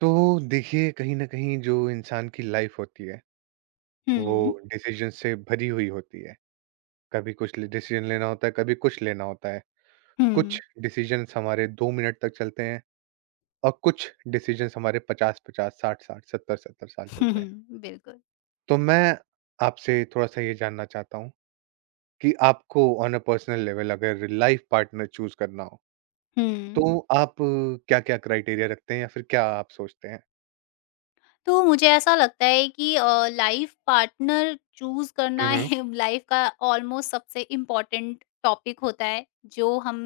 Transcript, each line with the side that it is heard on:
right: तो देखिए कहीं न कहीं जो इंसान की लाइफ होती है, वो
left: हुँ,
right: हुँ। डिसीज़न से भरी हुई होती है। कभी कुछ ले डिसीज़न लेना होता है, कभी कुछ लेना होता है। कुछ
left: हुँ,
right: डिसीज़न्स हमारे 2 मिनट तक चलते हैं और कुछ डिसीज़न्स हमारे 50-50, 60-60, 70-70 साल
left: हुँ,
right: चलते हैं।
left: हुँ, बिल्कुल।
right: तो मैं आपसे थोड़ा-सा ये जानना चाहता हूँ कि आपको ऑन अ पर्सनल लेवल अगर लाइफ पार्टनर चूज़ करना हो,
left: हुँ,
right: तो आप क्या-क्या क्राइटेरिया रखते हैं या फिर क्या आप सोचते हैं?
left: तो मुझे ऐसा लगता है कि लाइफ पार्टनर चूज़
right: हुँ,
left: करना
right: हुँ।
left: है लाइफ का ऑलमोस्ट सबसे इम्पोर्टेंट टॉपिक होता है जो हम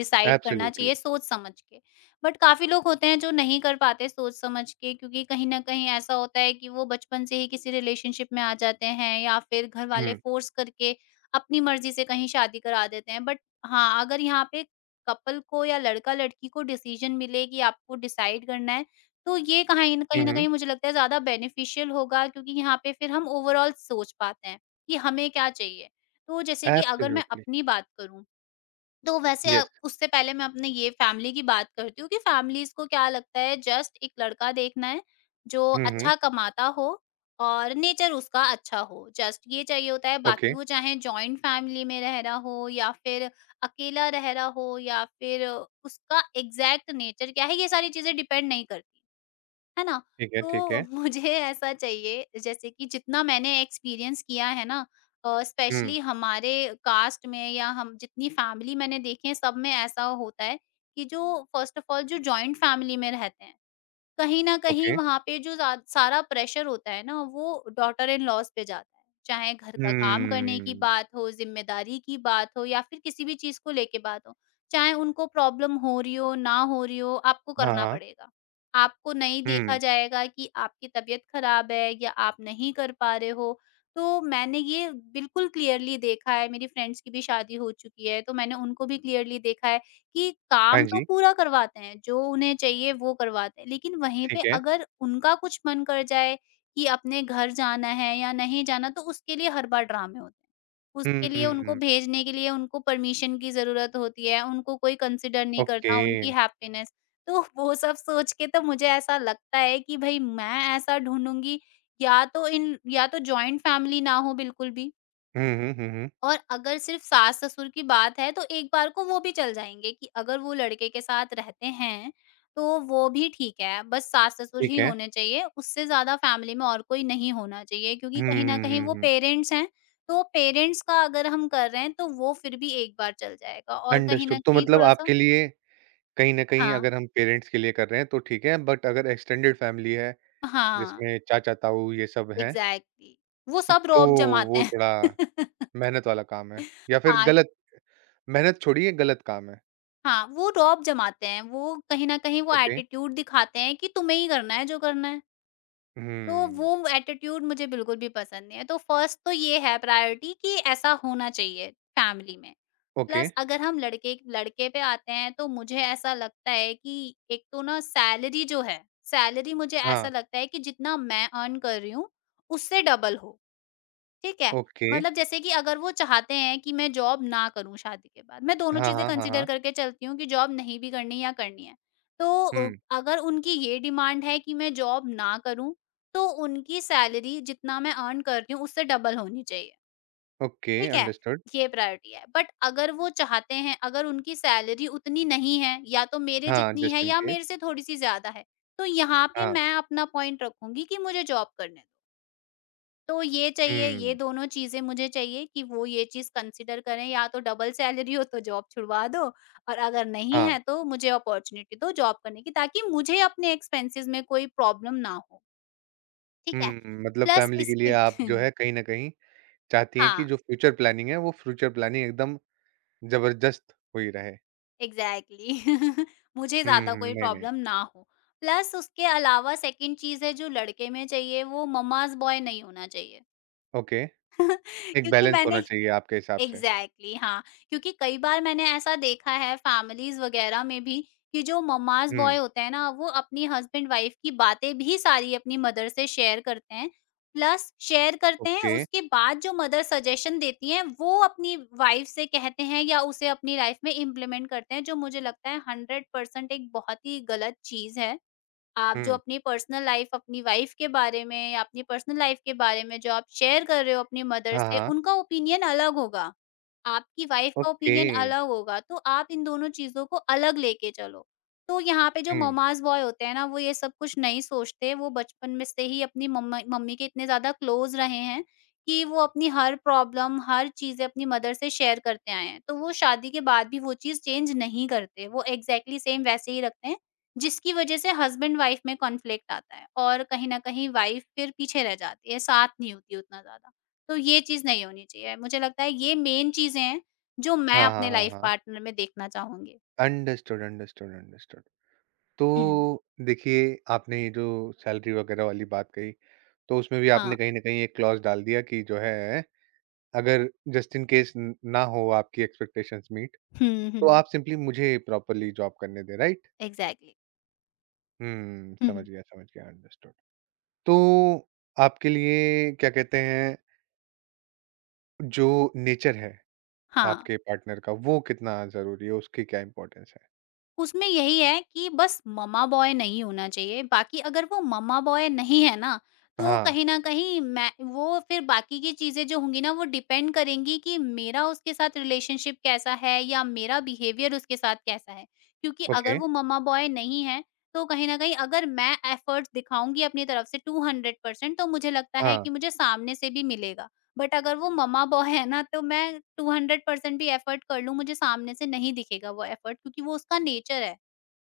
left: डिसाइड करना
right: एब्सोल्युटली।
left: चाहिए सोच समझ के। बट काफ़ी लोग होते हैं जो नहीं कर पाते सोच समझ के क्योंकि कहीं ना कहीं ऐसा होता है कि वो बचपन से ही किसी रिलेशनशिप में आ जाते हैं या फिर घर वाले
right: हुँ।
left: फोर्स करके अपनी मर्जी से कहीं शादी करा देते हैं। बट हाँ, अगर यहाँ पे कपल को या लड़का लड़की को डिसीजन मिले कि आपको डिसाइड करना है, तो ये कहीं न
right: हुँ,
left: कहीं न
right: हुँ।
left: कहीं मुझे लगता है ज़्यादा बेनिफिशियल होगा क्योंकि यहाँ पे फिर हम ओवरऑल सोच पाते हैं कि हमें क्या चाहिए। तो जैसे कि अगर मैं
right: एब्सोल्युटली।
left: अपनी बात करूँ, तो वैसे
right: येस।
left: उससे पहले मैं अपने ये फैमिली की बात करती हूँ कि फैमिलीज़ को क्या लगता है। जस्ट एक लड़का देखना है, जो
right: हुँ, हुँ।
left: अच्छा कमाता हो और नेचर उसका अच्छा हो। जस्ट ये चाहिए होता है,
right: ओके,
left: बाकी वो चाहे जॉइंट फैमिली में रह रहा हो या फिर अकेला रह रहा हो या फिर उसका एग्ज़ैक्ट नेचर क्या है, ये सारी चीज़ें डिपेंड नहीं करती। है ना?
right: ठीक है, ठीक
left: तो
right: है।
left: मुझे ऐसा चाहिए जैसे कि जितना मैंने एक्सपीरियंस किया है ना,
right: हुँ,
left: स्पेशली हमारे कास्ट में या हम जितनी फैमिली मैंने देखी है सब में ऐसा होता है कि जो फर्स्ट ऑफ ऑल जो जॉइंट फैमिली में रहते हैं कहीं न कहीं
right: ओके।
left: वहाँ पे जो ज़ा सारा प्रेशर होता है ना, वो डॉटर इन लॉज़ पे जाता है। चाहे घर का काम करने की
right: हम्म,
left: बात हो, ज़िम्मेदारी की बात हो या फिर किसी भी चीज़ को लेके बात हो। चाहे उनको प्रॉब्लम हो रही हो, ना हो रही हो, आपको
right: हाँ,
left: करना
right: हाँ।
left: पड़ेगा। आपको नहीं देखा
right: हुँ,
left: जाएगा कि आपकी तबीयत खराब है या आप नहीं कर पा रहे हो। तो मैंने ये बिल्कुल क्लियरली देखा है, मेरी फ्रेंड्स की भी शादी हो चुकी है, तो मैंने उनको भी क्लियरली देखा है कि
right: हाँ
left: काम तो
right: जी,
left: पूरा करवाते हैं, जो उन्हें चाहिए वो करवाते हैं, लेकिन वहीं पे
right: ठीक है।
left: अगर उनका कुछ मन कर जाए कि अपने घर जाना है या नहीं जाना, तो उसके लिए हर बार ड्रामे होते हैं। उसके लिए उनको
right: हम्म,
left: भेजने के लिए उनको परमिशन की ज़रूरत होती है, उनको कोई कंसिडर नहीं
right: ओके।
left: करता, उनकी हैप्पीनेस। तो वो सब सोच के तो मुझे ऐसा लगता है कि भई मैं ऐसा ढूँढूँगी या तो इन या तो जॉइंट फैमिली ना हो बिल्कुल भी।
right: हुँ, हुँ, हुँ, हुँ,
left: और अगर सिर्फ सास-ससुर की बात है तो एक बार को वो भी चल जाएँगे कि अगर वो लड़के के साथ रहते हैं, तो वो भी ठीक है। बस सास-ससुर
right: ठीक
left: ही
right: है।
left: होने चाहिए, उससे ज़्यादा फ़ैमिली में और कोई नहीं होना चाहिए क्योंकि
right: हुँ,
left: कहीं न
right: हुँ,
left: कहीं वो
right: हुँ, हुँ।
left: पेरेंट्स हैं, तो पेरेंट्स का अगर हम कर रहे हैं तो वो फिर भी एक बार चल जाएगा और कहीं
right: अंडरस्टूड।
left: न
right: तो
left: कहीं
right: मतलब
left: थोड़ा-सा।
right: आपके लिए कहीं न कहीं
left: हाँ,
right: अगर हम पेरेंट्स के लिए कर रहे हैं तो ठीक है, बट अगर एक्सटेंडेड फैमिली है,
left: हाँ,
right: जिसमें चाचा-ताऊ ये सब हैं,
left: एग्ज़ैक्टली, वो सब
right: तो
left: रोब जमाते
right: वो
left: हैं।
right: थोड़ा मेहनत वाला काम है या फिर
left: हाँ,
right: गलत मेहनत छोड़िए गलत काम है।
left: हाँ, वो रौब जमाते हैं, वो कहीं न कहीं वो
right: ओके।
left: एटीट्यूड दिखाते हैं कि तुम्हें ही करना है जो करना है। तो
right: हुँ,
left: वो एटीट्यूड मुझे बिल्कुल भी पसंद नहीं है। तो फर्स्ट तो ये है प्रायोरिटी कि ऐसा होना चाहिए फैमिली में।
right: ओके।
left: प्लस अगर हम लड़के लड़के पे आते हैं तो मुझे ऐसा लगता है कि एक तो ना सैलरी जो है, सैलरी मुझे ऐसा
right: हाँ,
left: लगता है कि जितना मैं अर्न कर रही हूँ, उससे डबल हो। ठीक है?
right: ओके।
left: मतलब जैसे कि अगर वो चाहते हैं कि मैं जॉब ना करूँ शादी के बाद, मैं दोनों
right: हाँ,
left: चीज़ें
right: हाँ, हाँ,
left: कंसिडर
right: हाँ।
left: करके चलती हूँ कि जॉब नहीं भी करनी है या करनी है। तो
right: हुँ,
left: अगर उनकी ये डिमांड है कि मैं जॉब ना करूँ, तो उनकी सैलरी जितना मैं अर्न कर रही हूँ उससे डबल होनी चाहिए,
right: ओके
left: ठीक है?
right: अंडरस्टूड।
left: ये प्रायोरिटी है। बट अगर वो चाहते हैं, अगर उनकी सैलरी उतनी नहीं है या तो मेरे
right: हाँ,
left: जितनी
right: जस्ट
left: है
right: इन
left: या
right: केस।
left: मेरे से थोड़ी-सी ज़्यादा है, तो यहाँ पे
right: हाँ,
left: मैं अपना पॉइंट रखूँगी कि मुझे जॉब करने दो। तो ये चाहिए, ये
right: हुँ,
left: दोनों चीज़ें मुझे चाहिए कि वो ये चीज़ कंसिडर करें, या तो डबल सैलरी हो तो जॉब छुड़वा दो और अगर नहीं
right: हाँ,
left: है तो मुझे अपॉर्च्युनिटी दो जॉब करने की, ताकि मुझे अपने एक्सपेंसेस में कोई प्रॉब्लम ना हो, ठीक है?
right: हुँ, मतलब
left: प्लस
right: फैमिली के लिए
left: इसके
right: आप जो है कहीं न कहीं चाहती हैं कि
left: हाँ,
right: जो फ्यूचर प्लानिंग है, वो फ्यूचर प्लानिंग एकदम ज़बरदस्त हुई रहे।
left: एग्ज़ैक्टली मुझे
right: हुँ,
left: ज़्यादा
right: हुँ,
left: कोई
right: नहीं, नहीं,
left: प्रॉब्लम ना हो। प्लस उसके अलावा सेकंड चीज़ है जो लड़के में चाहिए, वो मम्माज़ बॉय नहीं होना चाहिए।
right: ओके, एक
left: क्योंकि
right: बैलेंस
left: मैंने
right: होना चाहिए आपके हिसाब से।
left: एग्जैक्टली exactly, हाँ, क्योंकि कई बार मैंने ऐसा देखा है फैमिलीज वगैरह में भी कि जो ममाज बॉय
right: हुँ,
left: होते हैं ना, वो अपनी हस्बैंड वाइफ की बातें भी सारी अपनी मदर से शेयर करते हैं। प्लस शेयर करते हैं
right: ओके,
left: उसके बाद जो मदर सजेशन देती हैं वो अपनी वाइफ से कहते हैं या उसे अपनी लाइफ में इम्प्लीमेंट करते हैं, जो मुझे लगता है हंड्रेड परसेंट एक बहुत ही गलत चीज है। आप जो
right: हुँ,
left: अपनी पर्सनल लाइफ अपनी वाइफ के बारे में या अपनी पर्सनल लाइफ के बारे में जो आप शेयर कर रहे हो अपनी मदर
right: हाँ,
left: से,
right: हाँ,
left: उनका ओपिनियन अलग होगा, आपकी वाइफ़ का
right: ओके,
left: ओपिनियन अलग होगा, तो आप इन दोनों चीज़ों को अलग लेके चलो। तो यहाँ पे जो
right: हुँ,
left: ममाज़ बॉय होते हैं ना, वो ये सब कुछ नहीं सोचते, वो बचपन में से ही अपनी मम्मा मम्मी के इतने ज़्यादा क्लोज़ रहे हैं कि वो अपनी हर प्रॉब्लम, हर चीज़ें अपनी मदर से शेयर करते आए हैं। तो वो शादी के बाद भी वो चीज़ चेंज नहीं करते, वो एग्ज़ैक्टली सेम वैसे ही रखते हैं, जिसकी वज़ह से हस्बैंड-वाइफ़ में कॉन्फ्लिक्ट आता है और कहीं न कहीं वाइफ़ फिर पीछे रह जाती है, साथ नहीं होती उतना ज़्यादा। तो ये चीज़ नहीं होनी चाहिए। मुझे लगता है ये मेन चीज़ें हैं, जो मैं
right: हाँ, हाँ,
left: अपने
right: हाँ,
left: लाइफ़
right: हाँ,
left: पार्टनर में देखना चाहूँगी।
right: Understood, understood, understood. तो
left: हुँ।
right: देखिए आपने ये जो सैलरी वगैरह वाली बात कही, तो उसमें भी आपने
left: हाँ।
right: कहीं ना कहीं एक क्लॉज डाल दिया कि जो है अगर जस्ट इन केस ना हो आपकी एक्सपेक्टेशंस मीट,
left: हुँ,
right: तो
left: हुँ।
right: आप सिंपली मुझे प्रॉपरली जॉब करने दें, राइट?
left: एग्ज़ैक्टली।
right: हम्म,
left: हुँ,
right: समझ
left: हुँ।
right: गया, समझ गया, अंडरस्टूड। तो आपके लिए क्या कहते हैं जो नेचर है
left: हाँ।
right: आपके पार्टनर का, वो कितना जरूरी है, उसकी क्या इम्पोर्टेंस है?
left: उसमें यही है कि बस ममा बॉय नहीं होना चाहिए, बाकी अगर वो ममा बॉय नहीं है ना, तो
right: हाँ,
left: कहीं न कहीं मैं वो फिर बाकी की चीज़ें जो होंगी ना, वो डिपेंड करेंगी कि मेरा उसके साथ रिलेशनशिप कैसा है या मेरा बिहेवियर उसके साथ कैसा है। क्योंकि अगर
right: ओके,
left: वो ममा बॉय नहीं है, तो कहीं न कहीं अगर मैं एफर्ट्स दिखाऊँगी अपनी तरफ से 200% तो मुझे लगता है कि
right: हाँ,
left: मुझे सामने से भी मिलेगा। बट अगर वो मम्मा बॉय है ना, तो मैं 200% भी एफर्ट कर लूँ, मुझे सामने से नहीं दिखेगा वो एफर्ट, क्योंकि वो उसका नेचर है।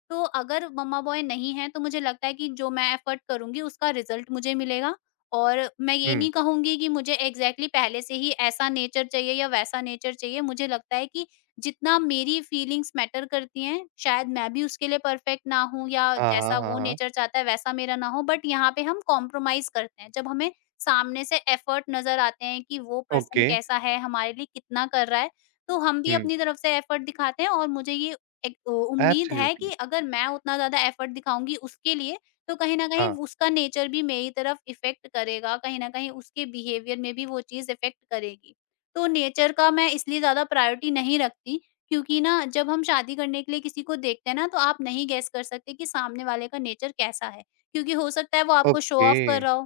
left: तो अगर मम्मा बॉय नहीं है तो मुझे लगता है कि जो मैं एफर्ट करूँगी उसका रिजल्ट मुझे मिलेगा। और मैं ये
right: हम्म,
left: नहीं कहूँगी कि मुझे एग्जैक्टली exactly पहले से ही ऐसा नेचर चाहिए या वैसा नेचर चाहिए। मुझे लगता है कि जितना मेरी फीलिंग्स मैटर करती हैं, शायद मैं भी उसके लिए परफेक्ट ना हूँ या
right: हाँ, हाँ,
left: जैसा
right: हाँ,
left: वो
right: हाँ,
left: नेचर चाहता है वैसा मेरा ना हो, बट यहाँ पे हम कॉम्प्रोमाइज़ करते हैं। जब हमें सामने से एफर्ट नज़र आते हैं कि वो पर्सन
right: ओके,
left: कैसा है, हमारे लिए कितना कर रहा है, तो हम भी
right: हम्म,
left: अपनी तरफ से एफर्ट दिखाते हैं और मुझे ये एक उ उम्मीद है कि
right: एब्सोल्युटली,
left: अगर मैं उतना ज़्यादा एफर्ट दिखाऊँगी उसके लिए, तो कहीं न कहीं
right: हाँ।
left: उसका नेचर भी मेरी तरफ इफ़ेक्ट करेगा, कहीं न कहीं उसके बिहेवियर में भी वो चीज़ इफ़ेक्ट करेगी। तो नेचर का मैं इसलिए ज़्यादा प्रायोरिटी नहीं रखती, क्योंकि ना जब हम शादी करने के लिए किसी को देखते हैं ना, तो आप नहीं गेस कर सकते कि सामने वाले का नेचर कैसा है? क्योंकि हो सकता है वो आपको शो
right: ओके,
left: ऑफ कर रहा हो।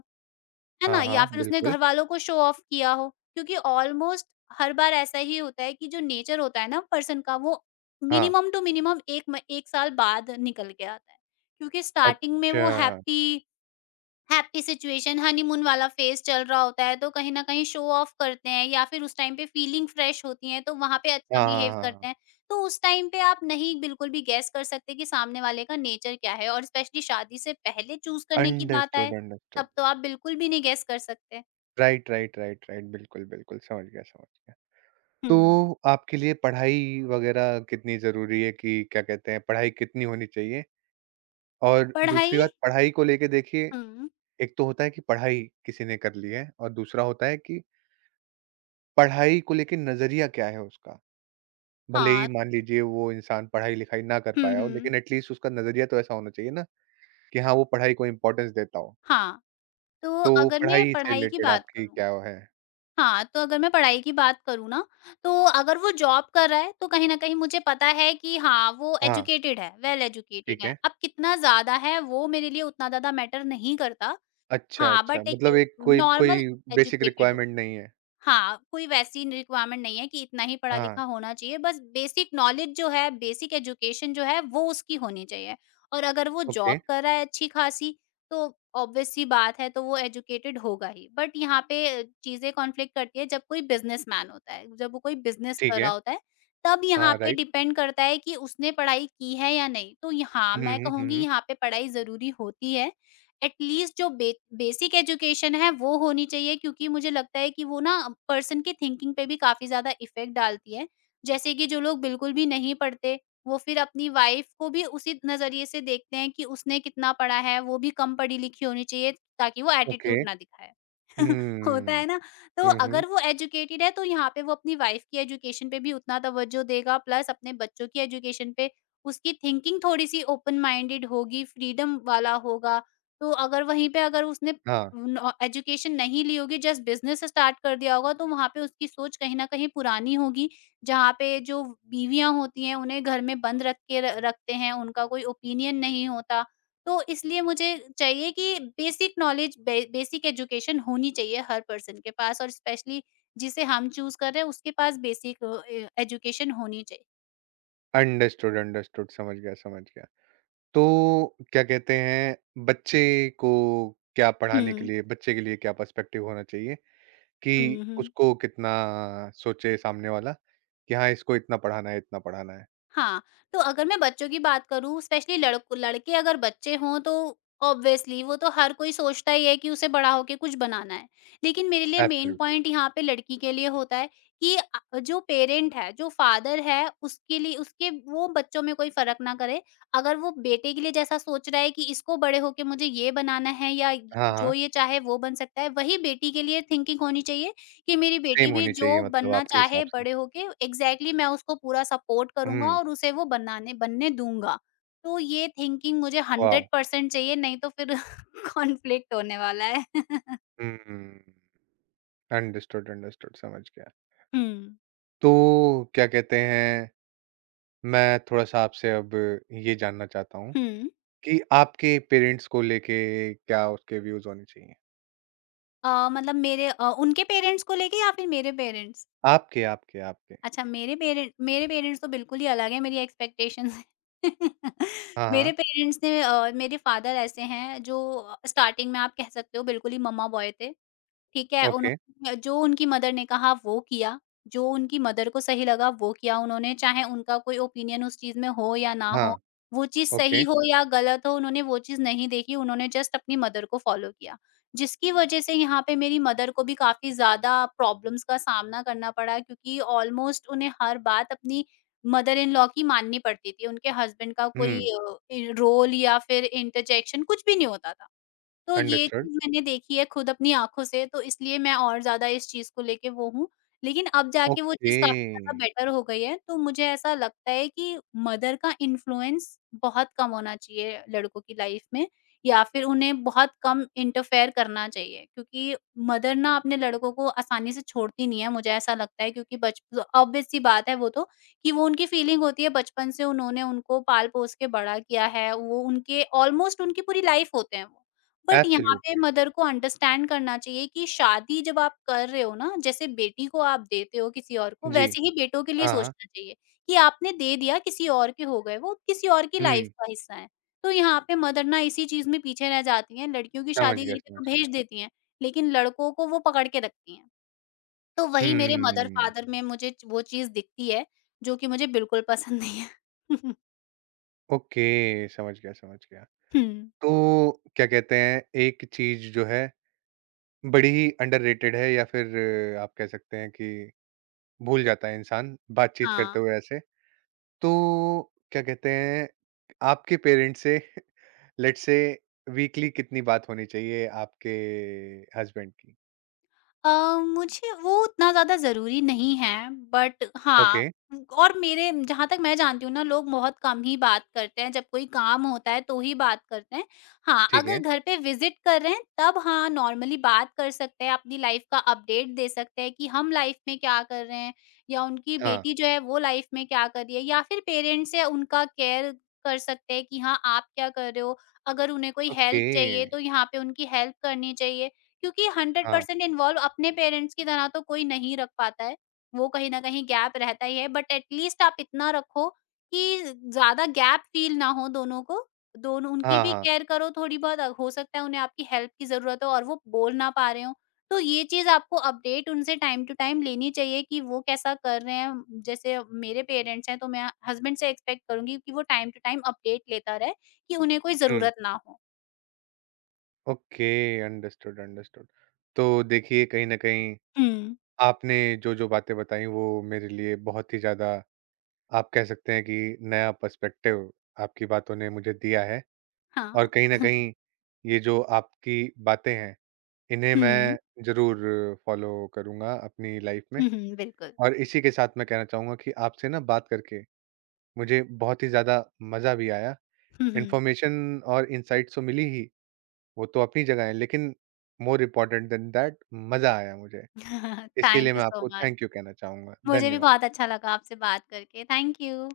left: है ना?
right: हाँ,
left: या
right: हाँ,
left: फिर उसने
right: बिल्कुल,
left: घरवालों को शो ऑफ किया हो। क्योंकि ऑलमोस्ट हर बार ऐसा ही होता है कि जो नेचर होता है ना पर्सन का वो
right: हाँ,
left: मिनिमम टू मिनिमम 1 साल बाद निकल के आता है। क्योंकि स्टार्टिंग में
right: अच्छा,
left: वो
right: हाँ,
left: हैप्पी हैप्पी सिचुएशन हनीमून वाला फेज चल रहा होता है तो कहीं न कहीं शो ऑफ करते हैं या फिर उस टाइम पे फीलिंग फ्रेश होती है तो वहाँ पे अच्छा
right: हाँ, हाँ,
left: बिहेव
right: हाँ,
left: करते
right: हाँ।
left: हैं। तो उस टाइम पे आप नहीं बिल्कुल भी गेस कर सकते कि सामने वाले का नेचर क्या है और स्पेशली शादी से पहले चूज़ करने की बात आए,
right: अंडरस्टूड, अंडरस्टूड,
left: तब तो आप बिल्कुल भी नहीं गेस कर सकते।
right: राइट, राइट, राइट, राइट, बिल्कुल, बिल्कुल, समझ गया, समझ गया।
left: हुँ।
right: तो आपके लिए पढ़ाई वगैरह कितनी ज़रूरी है, कि क्या कहते हैं, पढ़ाई कितनी होनी चाहिए? और
left: पढ़ाई
right: दूसरी बात पढ़ाई को लेके देखिए,
left: हुँ,
right: एक तो होता है कि पढ़ाई किसी ने कर ली है और दूसरा होता है कि पढ़ाई को लेके नज़रिया क्या है उसका? भले ही
left: हाँ,
right: मान लीजिए वो इंसान पढ़ाई-लिखाई ना कर
left: हुँ,
right: पाया हो,
left: हुँ।
right: लेकिन एट लीस्ट उसका नज़रिया तो ऐसा होना चाहिए ना कि हाँ, वो पढ़ाई को इम्पोर्टेंस देता हो।
left: हाँ, तो
right: तो
left: अगर मैं
right: पढ़ाई से
left: पढ़ाई की
right: रिलेटेड
left: बात
right: आपकी
left: करूँ
right: क्या वो है?
left: हाँ, तो अगर मैं पढ़ाई की बात करूँ ना, तो अगर वो जॉब कर रहा है, तो कहीं न कहीं मुझे पता है कि हाँ, वो
right: हाँ,
left: एजुकेटेड है, वेल एजुकेटेड
right: ठीक
left: है।
right: है।
left: अब कितना ज़्यादा है, वो मेरे लिए उतना ज़्यादा मैटर नहीं करता।
right: अच्छा,
left: हाँ, बट
right: अच्छा, मतलब
left: लेकिन
right: एक कोई
left: नॉर्मल
right: कोई बेसिक
left: एजुकेटेड हो।
right: रिक्वायरमेंट नहीं है।
left: हाँ, कोई वैसी रिक्वायरमेंट नहीं है कि इतना ही
right: हाँ,
left: पढ़ा-लिखा होना चाहिए, बस बेसिक नॉलेज जो है, बेसिक एजुकेशन जो है, वो उसकी होनी चाहिए। और अगर वो
right: ओके,
left: जॉब कर रहा है अच्छी-खासी, तो ऑब्वियस सी बात है, तो वो एजुकेटेड होगा ही। बट यहाँ पे चीज़ें कॉन्फ्लिक्ट करती है जब कोई बिज़नेसमैन होता है, जब वो कोई बिज़नेस
right: ठीक
left: कर रहा
right: है।
left: होता है, तब
right: हाँ,
left: यहाँ पे
right: राइट।
left: डिपेंड करता है कि उसने पढ़ाई की है या नहीं। तो यहाँ
right: हुँ,
left: मैं
right: हुँ, हुँ,
left: कहूँगी
right: हुँ।
left: यहाँ पे पढ़ाई ज़रूरी होती है एटलीस्ट जो बे बेसिक एजुकेशन है वो होनी चाहिए क्योंकि मुझे लगता है कि वो ना पर्सन की थिंकिंग पे भी काफ़ी ज़्यादा इफ़ेक्ट डालती है। जैसे कि जो लोग बिल्कुल भी नहीं पढ़ते, वो फिर अपनी वाइफ़ को भी उसी नज़रिए से देखते हैं कि उसने कितना पढ़ा है, वो भी कम पढ़ी-लिखी होनी चाहिए ताकि वो
right: ओके।
left: एटीट्यूड ना दिखाए। होता
right: हुँ,
left: है ना? तो
right: हुँ, हुँ।
left: अगर वो एजुकेटेड है तो यहाँ पे वो अपनी वाइफ़ की एजुकेशन पे भी उतना तवज्जो देगा प्लस अपने बच्चों की एजुकेशन पे उसकी थिंकिंग थोड़ी-सी ओपन माइंडेड होगी, फ्रीडम वाला होगा तो अगर वहीं पे अगर उसने
right: हाँ,
left: नॉ एजुकेशन नहीं ली होगी, जस्ट बिज़नेस स्टार्ट कर दिया होगा, तो वहाँ पे उसकी सोच कहीं न कहीं पुरानी होगी। जहाँ पे जो बीवियाँ होती हैं, उन्हें घर में बंद रख के र रखते हैं, उनका कोई ओपिनियन नहीं होता। तो इसलिए मुझे चाहिए कि बेसिक नॉलेज बे बेसिक एजुकेशन होनी चाहिए हर पर्सन के पास और स्पेशली जिसे हम चूज़ कर रहे हैं, उसके पास बेसिक अ, ए एजुकेशन होनी चाहिए।
right: अंडरस्टूड, अंडरस्टूड, समझ गया, समझ गया। तो क्या कहते हैं बच्चे को क्या पढ़ाने के
left: हुँ।
right: लिए, बच्चे के लिए क्या पर्सपेक्टिव होना चाहिए कि
left: हुँ, हुँ।
right: उसको कितना सोचे सामने वाला कि हाँ, इसको इतना पढ़ाना है, इतना पढ़ाना है?
left: हाँ, तो अगर मैं बच्चों की बात करूँ स्पेशली लड़को लड़के अगर बच्चे हों तो ऑब्वियसली वो तो हर कोई सोचता ही है कि उसे बड़ा होके कुछ बनाना है। लेकिन मेरे लिए मेन
right: एब्सोल्युटली।
left: पॉइंट यहाँ पे लड़की के लिए होता है कि जो पेरेंट है, जो फादर है उसके लिए उसके वो बच्चों में कोई फ़र्क ना करे। अगर वो बेटे के लिए जैसा सोच रहा है कि इसको बड़े होके मुझे ये बनाना है या
right: हाँ,
left: जो
right: हाँ।
left: ये चाहे वो बन सकता है, वही बेटी के लिए थिंकिंग होनी चाहिए कि मेरी
right: सेम
left: बेटी भी
right: होनी चाहिए
left: जो
right: मतलब
left: बनना
right: आपके हिसाब
left: चाहे
right: से।
left: बड़े होके एग्ज़ैक्टली मैं उसको पूरा सपोर्ट करूँगा
right: हुँ,
left: और उसे वो बनाने बनने दूँगा। तो ये थिंकिंग मुझे
right: वॉव!
left: 100% चाहिए नहीं तो फिर कॉन्फ्लिक्ट होने वाला है।
right: हुँ, अंडरस्टूड, अंडरस्टूड, समझ गया।
left: हुँ।
right: तो क्या कहते हैं, मैं थोड़ा-सा आपसे अब ये जानना चाहता हूँ
left: हुँ।
right: कि आपके पेरेंट्स को लेके क्या उसके व्यूज़ होने चाहिए?
left: मतलब मेरे उनके पेरेंट्स को लेके या फिर मेरे पेरेंट्स?
right: आपके, आपके, आपके।
left: अच्छा मेरे पेरेंट्स तो बिल्कुल ही अलग हैं मेरी एक्सपेक्टेशन से।
right: हाँ,
left: मेरे
right: हाँ।
left: पेरेंट्स ने मेरे फादर ऐसे हैं जो स्टार्टिंग में आप कह सकते हो बिल्कुल ही मम्मा बॉय थे। ठीक है,
right: ओके।
left: उन्होंने जो उनकी मदर ने कहा वो किया, जो उनकी मदर को सही लगा वो किया उन्होंने, चाहे उनका कोई ओपिनियन उस चीज़ में हो या ना हो,
right: हाँ,
left: वो चीज़ सही
right: ओके।
left: हो या गलत हो उन्होंने वो चीज़ नहीं देखी, उन्होंने जस्ट अपनी मदर को फ़ॉलो किया। जिसकी वज़ह से यहाँ पे मेरी मदर को भी काफ़ी ज़्यादा प्रॉब्लम्स का सामना करना पड़ा क्योंकि ऑलमोस्ट उन्हें हर बात अपनी मदर इन लॉ की माननी पड़ती थी, उनके हस्बैंड का कोई
right: हुँ,
left: अ, इ रोल या फिर इंटरजेक्शन कुछ भी नहीं होता था। तो ये
right: अंडरस्टूड।
left: चीज़ मैंने देखी है खुद अपनी आँखों से, तो इसलिए मैं और ज़्यादा इस चीज़ को लेके वो हूँ। लेकिन अब जाके वो
right: ओके।
left: चीज़ काफ़ी ज़्यादा बेटर हो गई है, तो मुझे ऐसा लगता है कि मदर का इन्फ्लुएंस बहुत कम होना चाहिए लड़कों की लाइफ में या फिर उन्हें बहुत कम इंटरफेयर करना चाहिए। क्योंकि मदर ना अपने लड़कों को आसानी से छोड़ती नहीं है, मुझे ऐसा लगता है क्योंकि बच ऑब्वियस सी बात है वो तो कि वो उनकी फीलिंग होती है बचपन से उन्होंने उनको पाल-पोस के बड़ा किया है, वो उनके ऑलमोस्ट उनकी पूरी लाइफ होते हैं वो। बट यहाँ पे
right: एब्सोल्युटली।
left: मदर को अंडरस्टैंड करना चाहिए कि शादी जब आप कर रहे हो ना, जैसे बेटी को आप देते हो किसी और को,
right: जी।
left: वैसे ही बेटों के लिए
right: हाँ, हाँ।
left: सोचना चाहिए कि आपने दे दिया, किसी और के हो गए वो, किसी और की लाइफ
right: हुँ,
left: का हिस्सा है। तो यहाँ पे मदर ना इसी चीज़ में पीछे रह जाती हैं, लड़कियों की
right: समझ
left: शादी
right: गया,
left: करके
right: समझ
left: तो
right: गया।
left: भेज देती हैं, लेकिन लड़कों को वो पकड़ के रखती हैं। तो वही मेरे
right: हुँ,
left: मदर-फादर में मुझे च वो चीज़ दिखती है, जो कि मुझे बिल्कुल पसंद नहीं है।
right: ओके, समझ गया, समझ गया।
left: हुँ।
right: तो क्या कहते हैं, एक चीज जो है बड़ी ही अंडररेटेड है या फिर आप कह सकते हैं कि भूल जाता है इंसान बातचीत करते
left: हाँ।
right: हुए ऐसे, तो क्या कहते हैं आपके पेरेंट्स से लेट्स से वीकली कितनी बात होनी चाहिए आपके हस्बैंड की?
left: अ, मुझे वो उतना ज़्यादा ज़रूरी नहीं है, बट हाँ
right: ओके,
left: और मेरे जहाँ तक मैं जानती हूँ ना लोग बहुत कम ही बात करते हैं, जब कोई काम होता है तो ही बात करते हैं। हाँ,
right: ठीक
left: अगर
right: है,
left: घर पे विज़िट कर रहे हैं तब हाँ नॉर्मली बात कर सकते हैं, अपनी लाइफ़ का अपडेट दे सकते हैं कि हम लाइफ़ में क्या कर रहे हैं या उनकी
right: हाँ,
left: बेटी जो है वो लाइफ़ में क्या कर रही है या फिर पेरेंट्स है उनका केयर कर सकते हैं कि हाँ, आप क्या कर रहे हो? अगर उन्हें कोई
right: ओके,
left: हेल्प चाहिए तो यहाँ पे उनकी हेल्प करनी चाहिए। क्योंकि
right: हाँ,
left: 100% इन्वॉल्व अपने पेरेंट्स की तरह तो कोई नहीं रख पाता है। वो कहीं न कहीं गैप रहता ही है बट एटलीस्ट आप इतना रखो कि ज़्यादा गैप फ़ील ना हो दोनों को। दोनों उनकी
right: हाँ,
left: भी
right: हाँ,
left: केयर करो थोड़ी बहुत अ- हो सकता है उन्हें आपकी हेल्प की ज़रूरत हो और वो बोल ना पा रहे हों। तो ये चीज़ आपको अपडेट उनसे टाइम टू टाइम लेनी चाहिए कि वो कैसा कर रहे हैं। जैसे मेरे पेरेंट्स हैं तो मैं हस्बैंड से एक्सपेक्ट करूँगी कि वो टाइम टू टाइम अपडेट लेता रहे कि उन्हें कोई
right: हम्म,
left: ज़रूरत ना हो।
right: Okay, understood, understood. तो देखिए कहीं ना कहीं
left: हुँ।
right: आपने जो जो बातें बताई, वो मेरे लिए बहुत ही ज्यादा, आप कह सकते हैं कि नया पर्सपेक्टिव आपकी बातों ने मुझे दिया है। और
left: हाँ।
right: कहीं ना कहीं ये जो आपकी बातें हैं, इन्हें
left: हुँ।
right: मैं जरूर फॉलो करूंगा अपनी लाइफ में।
left: हुँ, हुँ, बिल्कुल।
right: और इसी के साथ मैं कहना चाहूंगा कि आपसे ना बात करके मुझे बहुत ही ज़्यादा मज़ा भी आया।
left: हुँ, हुँ।
right: इन्फॉर्मेशन और इनसाइट्स तो मिली ही, वो तो अपनी जगह है, लेकिन मोर इम्पोर्टेंट देन दैट, मज़ा आया मुझे। इसके लिए
left: थैंक यू
right: मैं
left: सो
right: आपको
left: मच।
right: थैंक यू कहना चाहूंगा,
left: मुझे भी
right: धन्यवाद।
left: बहुत अच्छा लगा आपसे बात करके। Thank you.